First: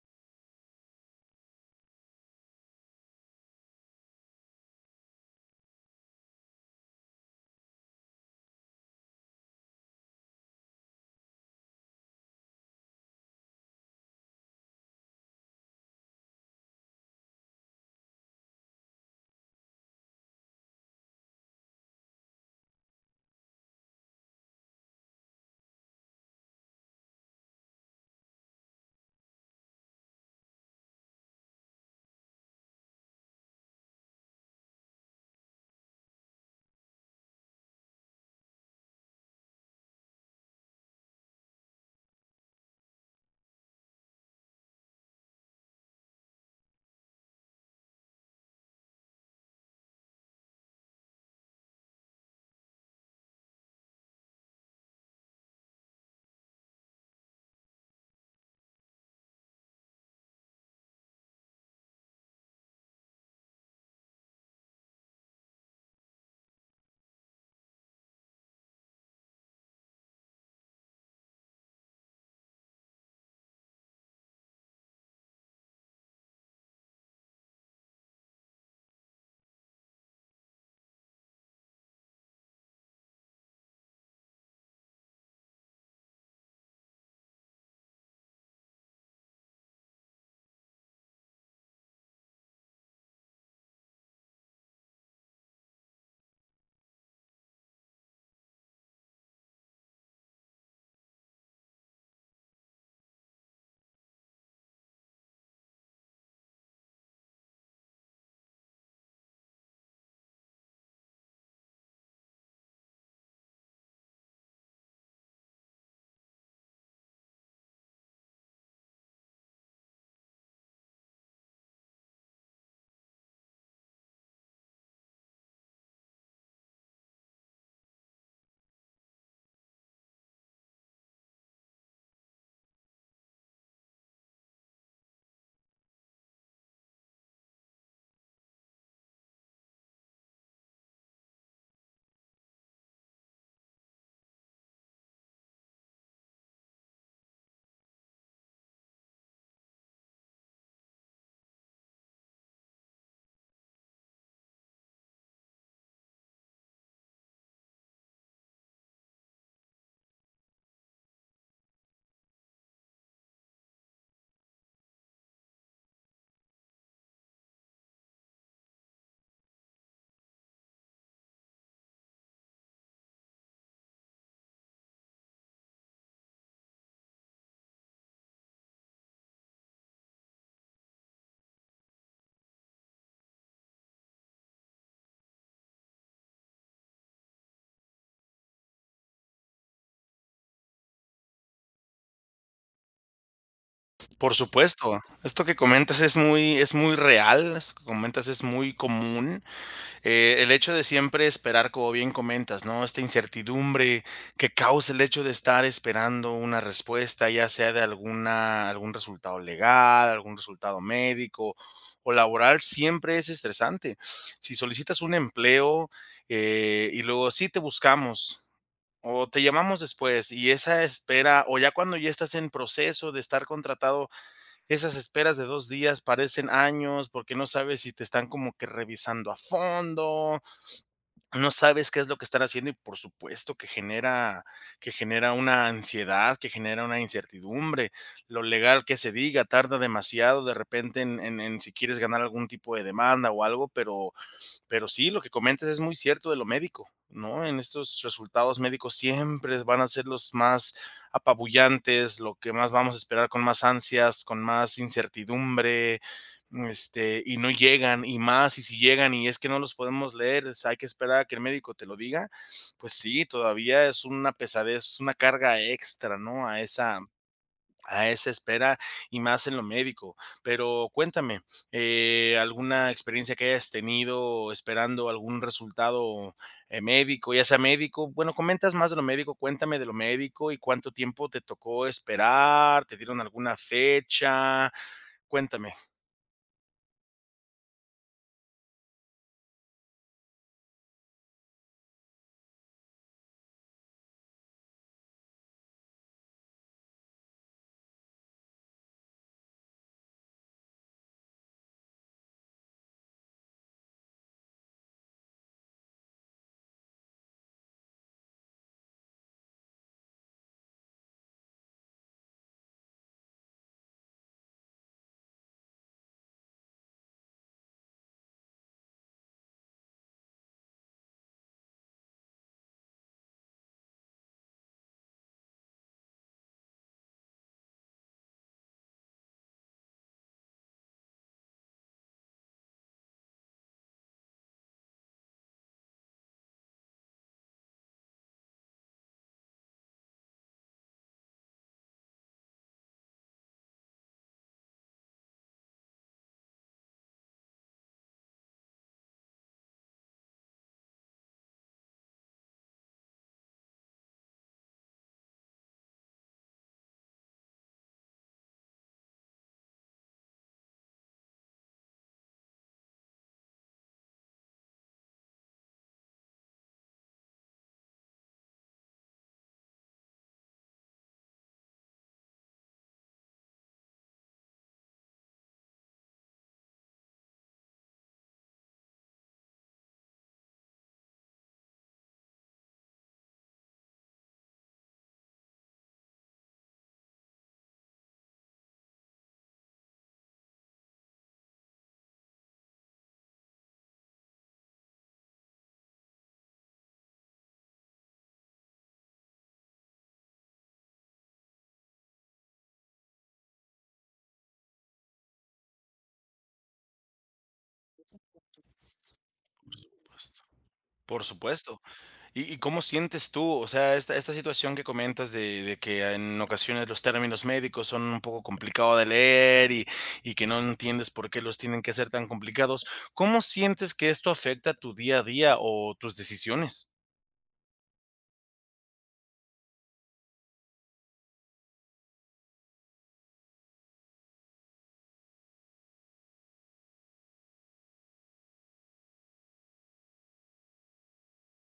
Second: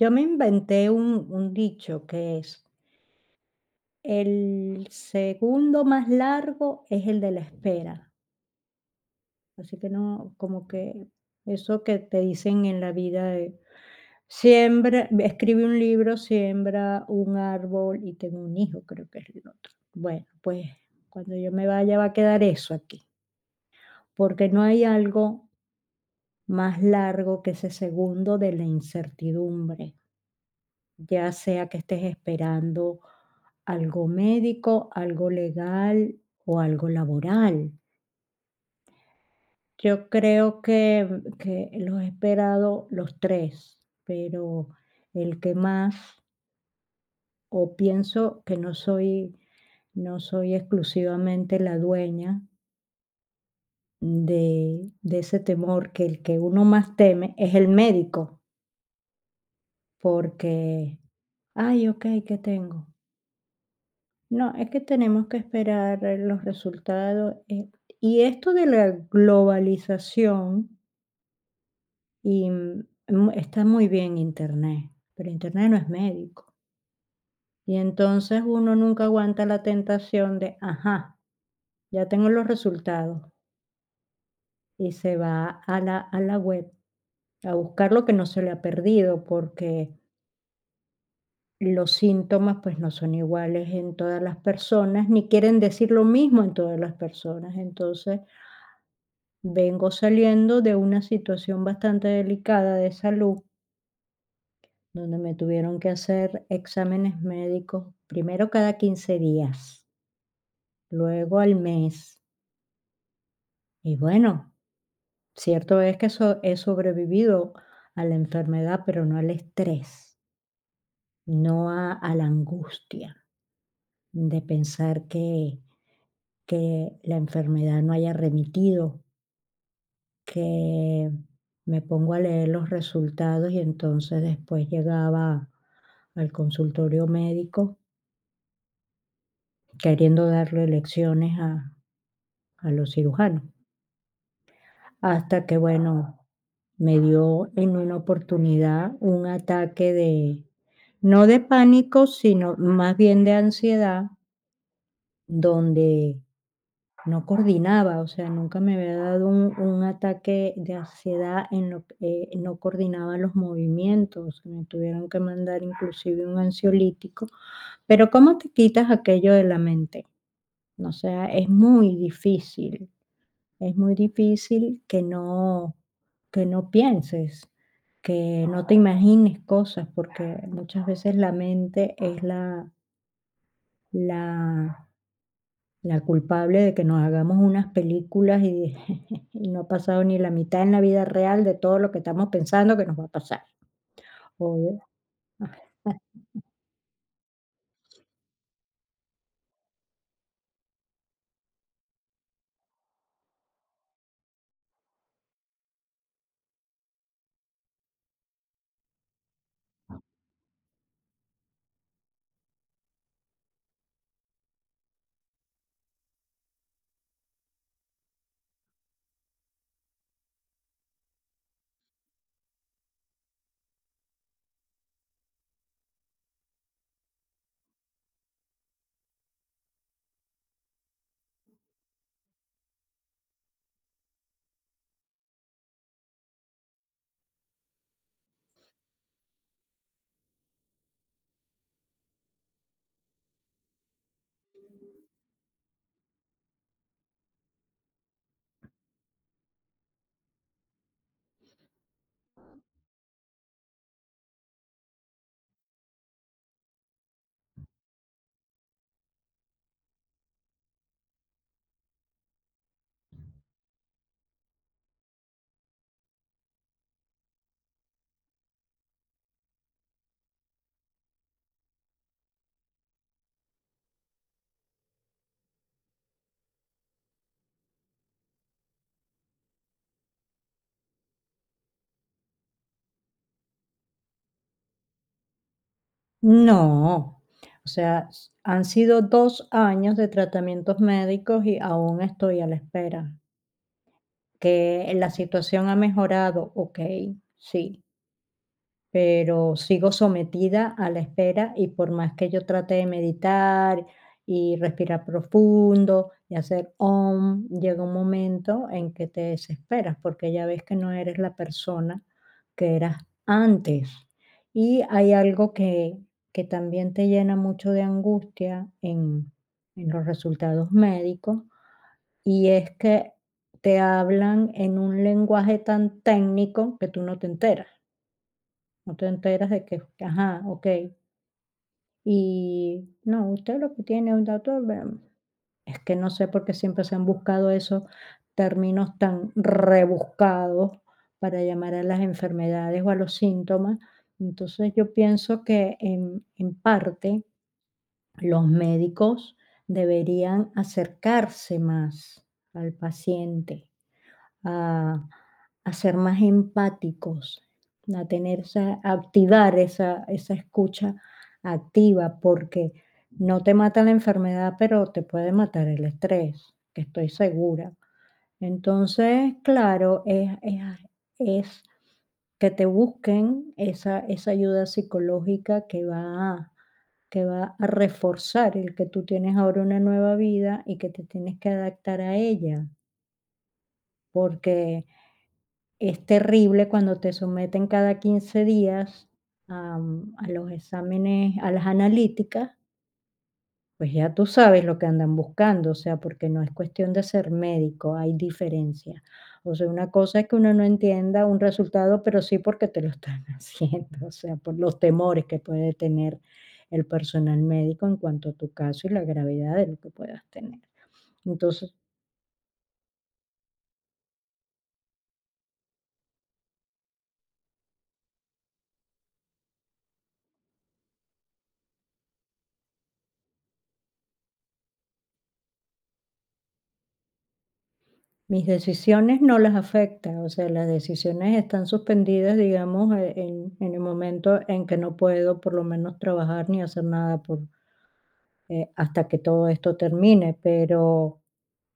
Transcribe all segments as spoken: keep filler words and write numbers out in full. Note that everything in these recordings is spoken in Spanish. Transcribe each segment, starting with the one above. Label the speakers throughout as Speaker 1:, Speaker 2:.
Speaker 1: Yo me inventé un, un dicho que es, el segundo más largo es el de la espera. Así que no, como que eso que te dicen en la vida de, siembra, escribe un libro, siembra un árbol y tengo un hijo, creo que es el otro. Bueno, pues cuando yo me vaya va a quedar eso aquí, porque no hay algo más largo que ese segundo de la incertidumbre, ya sea que estés esperando algo médico, algo legal o algo laboral. Yo creo que, mm, que los he esperado los tres, pero el que más, o pienso que no soy, no soy exclusivamente la dueña de, de ese temor, que el que uno más teme es el médico, porque, ay, ok, ¿qué tengo? No, es que tenemos que esperar eh, los resultados. Eh, y esto de la globalización, y, mm, mu- está muy bien Internet, pero Internet no es médico. Y entonces uno nunca aguanta la tentación de, ajá, ya tengo los resultados y se va a la, a la web a buscar lo que no se le ha perdido, porque los síntomas pues no son iguales en todas las personas, ni quieren decir lo mismo en todas las personas. Entonces, vengo saliendo de una situación bastante delicada de salud, donde me tuvieron que hacer exámenes médicos, primero cada quince días, luego al mes. Y bueno, cierto es que so- he sobrevivido a la enfermedad, pero no al estrés, no a, a la angustia de pensar que, que la enfermedad no haya remitido, que me pongo a leer los resultados y entonces después llegaba al consultorio médico queriendo darle lecciones a, a los cirujanos. Hasta que, bueno, me dio en una oportunidad un ataque de, no de pánico, sino más bien de ansiedad, donde no coordinaba, o sea, nunca me había dado un, un ataque de ansiedad en lo que eh, no coordinaba los movimientos, me tuvieron que mandar inclusive un ansiolítico, pero ¿cómo te quitas aquello de la mente? O sea, es muy difícil, es muy difícil que no, que no pienses, que no te imagines cosas, porque muchas veces la mente es la la la culpable de que nos hagamos unas películas y y no ha pasado ni la mitad en la vida real de todo lo que estamos pensando que nos va a pasar.
Speaker 2: Por
Speaker 1: O
Speaker 2: supuesto, esto que comentas es muy es muy real, esto que comentas es muy común. Eh, el hecho de siempre esperar, como bien comentas, ¿no? Esta incertidumbre que causa el hecho de estar esperando una respuesta, ya sea de alguna algún resultado legal, algún resultado médico o laboral, siempre es estresante. Si solicitas un empleo, eh, y luego: "Sí, te buscamos", o "Te llamamos después", y esa espera, o ya cuando ya estás en proceso de estar contratado, esas esperas de dos días parecen años, porque no sabes si te están como que revisando a fondo, no sabes qué es lo que están haciendo y por supuesto que genera que genera una ansiedad, que genera una incertidumbre. Lo legal que se diga tarda demasiado de repente en en en si quieres ganar algún tipo de demanda o algo, pero pues, pero sí, lo que comentas es muy cierto de lo médico, ¿no? En estos resultados médicos siempre van a ser los más apabullantes, lo que más vamos a esperar con más ansias, con más incertidumbre, este, y no llegan, y más, y si llegan y es que no los podemos leer, es- hay que esperar a que el médico te lo diga, pues sí, todavía es una pesadez, una carga extra, ¿no? A esa, a esa espera y más en lo médico. Pero cuéntame, eh, ¿alguna experiencia que hayas tenido esperando algún resultado eh, médico, ya sea médico? Bueno, comentas más de lo médico, cuéntame de lo médico y cuánto tiempo te tocó esperar, ¿te dieron alguna fecha? Cuéntame.
Speaker 1: no, o sea, s han sido dos años de tratamientos médicos y aún estoy a la espera. ¿Que la situación ha mejorado? Okey, sí. Pero sigo sometida a la espera y por más que yo trate de meditar y respirar profundo y hacer om, llega un momento en que te desesperas porque ya ves que no eres la persona que eras antes. Y hay algo que, que también te llena mucho de angustia en, en los resultados médicos, y es que te hablan en un lenguaje tan técnico que tú no te enteras. No te enteras de que, ajá, okey. Y no, usted lo que tiene es un tatuaje, bueno, es que no sé por qué siempre se han buscado esos términos tan rebuscados para llamar a las enfermedades o a los síntomas. Entonces, yo pienso que en en parte los médicos deberían acercarse más al paciente, a a ser más empáticos, a tener esa, a activar esa esa escucha activa, porque no te mata la enfermedad, pero te puede matar el estrés, que estoy segura. Entonces, claro, es es es que te busquen esa esa ayuda psicológica que va a, que va a reforzar el que tú tienes ahora una nueva vida y que te tienes que adaptar a ella, porque es terrible cuando te someten cada quince días a, mm, a los exámenes, a las analíticas, pues ya tú sabes lo que andan buscando, o sea, porque no es cuestión de ser médico, hay diferencia. O sea, una cosa es que uno no entienda un resultado, pero sí porque te lo están haciendo, o sea, por los temores que puede tener el personal médico en cuanto a tu caso y la gravedad de
Speaker 2: Por
Speaker 1: lo que puedas
Speaker 2: supuesto.
Speaker 1: tener.
Speaker 2: Por
Speaker 1: Entonces,
Speaker 2: supuesto. ¿Y y cómo sientes tú? O sea, esta esta situación que comentas de de que en ocasiones los términos médicos son un poco complicado de leer y y que no entiendes por qué los tienen que hacer tan complicados, ¿cómo sientes que esto afecta tu día a día o tus decisiones?
Speaker 1: mis decisiones no las afecta, o sea, las decisiones están suspendidas, digamos, eh, en en el momento en que no puedo, por lo menos, trabajar ni hacer nada por, eh, hasta que todo esto termine, pero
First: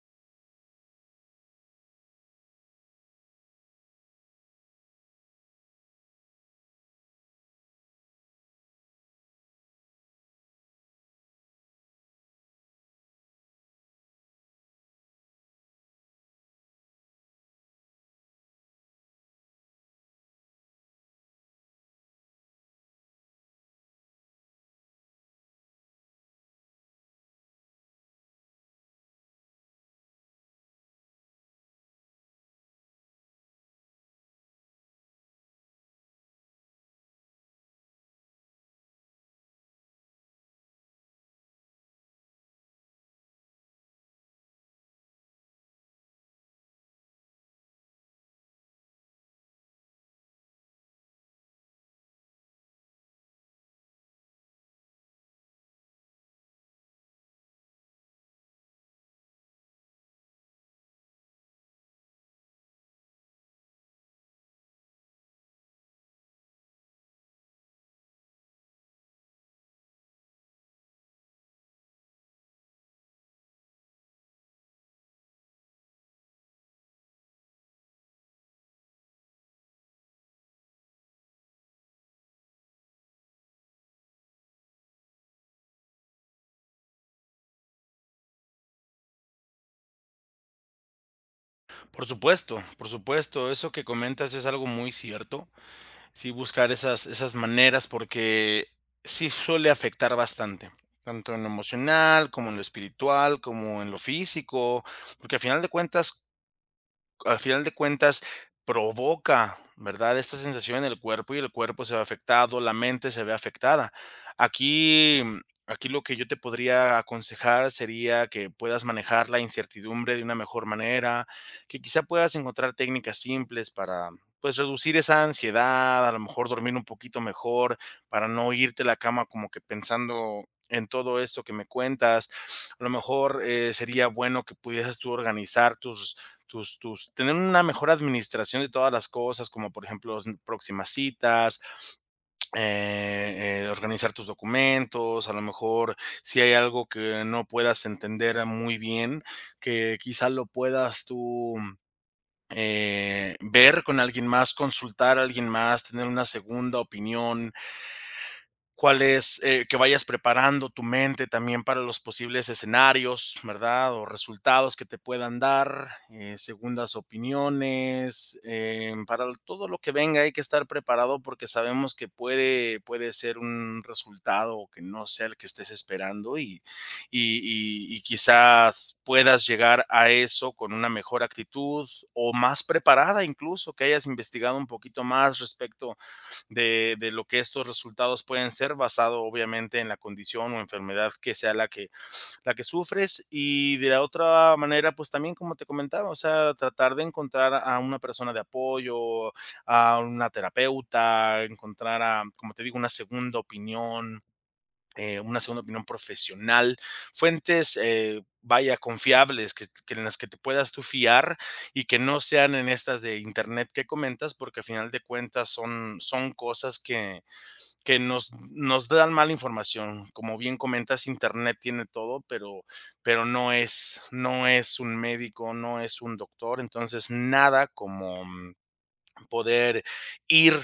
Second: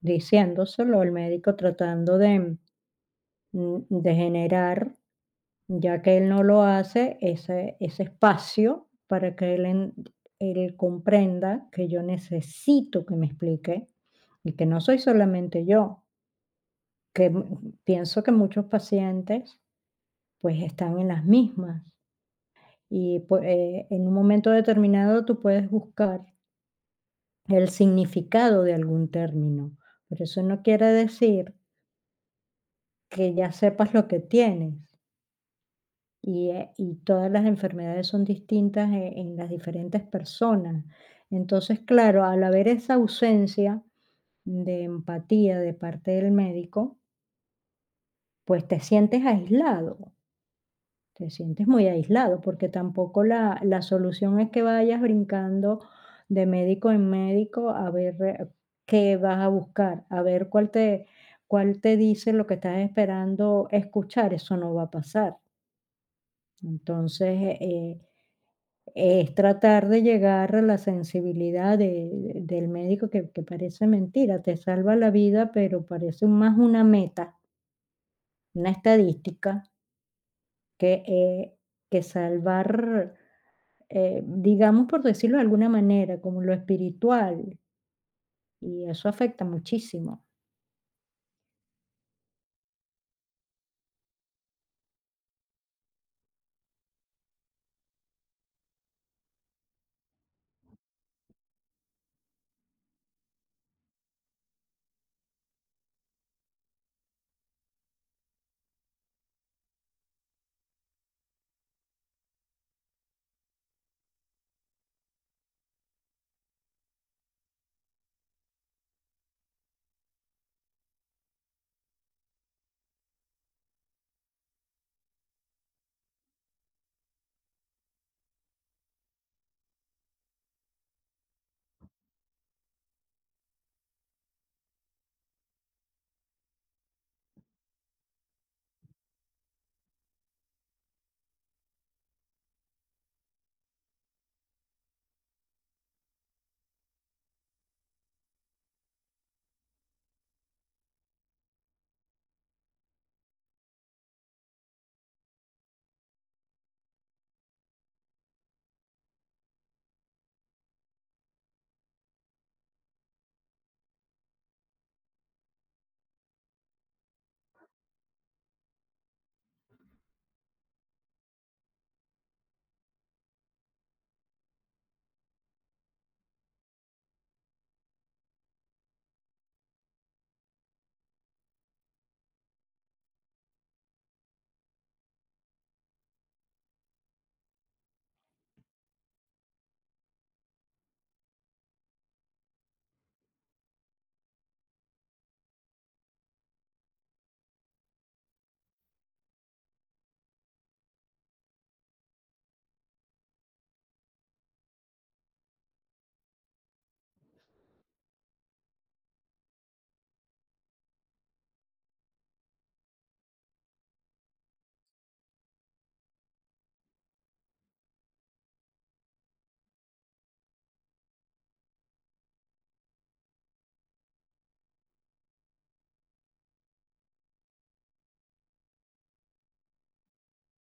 Speaker 1: diciéndoselo al médico, tratando de, mm, de generar, ya que él no lo hace, ese ese espacio para que él en él comprenda que yo necesito que me explique y que no soy solamente yo. Que, mm, pienso que muchos pacientes, pues, están en las mismas y, pues, eh, en un momento determinado tú puedes buscar el significado de algún término, pero eso no quiere decir que ya sepas lo que tienes y, eh, y todas las enfermedades son distintas e en las diferentes personas. Entonces, claro, al haber esa ausencia de empatía de parte del médico, pues, te sientes aislado. Te sientes muy aislado, porque tampoco la la solución es que vayas brincando de médico en médico a ver, eh, qué vas a buscar, a ver cuál te cuál te dice lo que estás esperando escuchar, eso no va a pasar. Entonces, eh, es tratar de llegar a la sensibilidad de de- del médico que que parece mentira, te salva la vida, pero parece más una meta, una estadística. Que, eh, que salvar, eh, digamos, por decirlo de alguna manera, como lo espiritual, y eso afecta muchísimo.
Speaker 2: Por supuesto, por supuesto, eso que comentas es algo muy cierto. Sí, buscar esas esas maneras porque sí suele afectar bastante, tanto en lo emocional, como en lo espiritual, como en lo físico, porque al final de cuentas al final de cuentas provoca, ¿verdad? Esta sensación en el cuerpo y el cuerpo se ve afectado, la mente se ve afectada. Aquí, mm, Aquí lo que yo te podría aconsejar sería que puedas manejar la incertidumbre de una mejor manera, que quizá puedas encontrar técnicas simples para, pues, reducir esa ansiedad, a lo mejor dormir un poquito mejor, para no irte a la cama como que pensando en todo esto que me cuentas. A lo mejor eh, sería bueno que pudieses tú organizar tus tus, tus, tener una mejor administración de todas las cosas, como por ejemplo s- próximas citas, eh, eh, organizar tus documentos, a lo mejor si hay algo que no puedas entender muy bien, que quizá lo puedas tú eh, ver con alguien más, consultar a alguien más, tener una segunda opinión, cuál es, eh, que vayas preparando tu mente también para los posibles escenarios, ¿verdad? O resultados que te puedan dar, eh, segundas opiniones, eh, para todo lo que venga hay que estar preparado porque sabemos que puede, puede ser un resultado que no sea el que estés esperando y, y, y- y quizás puedas llegar a eso con una mejor actitud o más preparada incluso, que hayas investigado un poquito más respecto de, de lo que estos resultados pueden ser basado obviamente en la condición o enfermedad que sea la que, la que sufres y de la otra manera pues también como te comentaba, o sea, tratar de encontrar a una persona de apoyo, a una terapeuta, encontrar a, como te digo, una segunda opinión, eh, una segunda opinión profesional, fuentes, eh, vaya, confiables, que, que en las que te puedas tú fiar y que no sean en estas de internet que comentas, porque al final de cuentas son, son cosas que, que nos, nos dan mala información. Como bien comentas, internet tiene todo, pero, pero no, es, no es un médico, no es un doctor, entonces nada como poder ir,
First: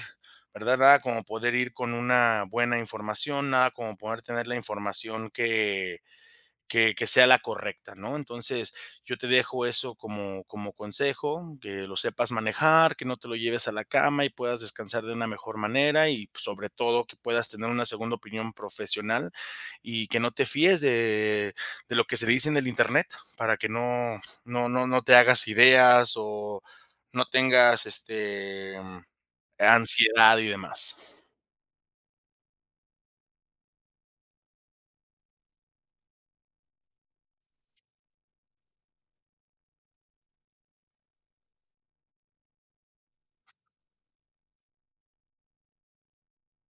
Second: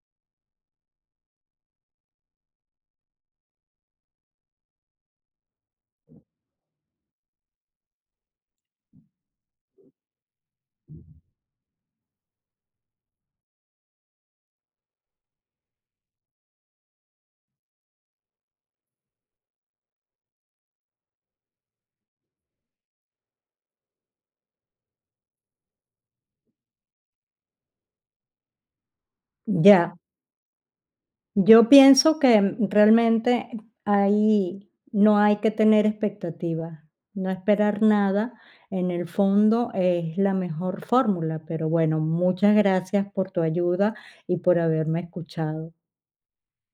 Speaker 2: ¿verdad? Nada como poder ir con una buena información, nada como poder tener la información que que, que sea la correcta, ¿no? Entonces, yo te dejo eso como, como consejo, que lo sepas manejar, que no te lo lleves a la cama y puedas descansar de una mejor manera y pues, sobre todo que puedas tener una segunda opinión profesional y que no te fíes de, de lo que se dice en el internet para que no, no, no, no te hagas ideas o no tengas este
Speaker 1: Ya,
Speaker 2: ansiedad y demás.
Speaker 1: yo pienso que, mm, realmente ahí no hay que tener expectativas, no esperar nada, en el fondo es la mejor fórmula, pero bueno, muchas gracias por tu ayuda y por haberme escuchado.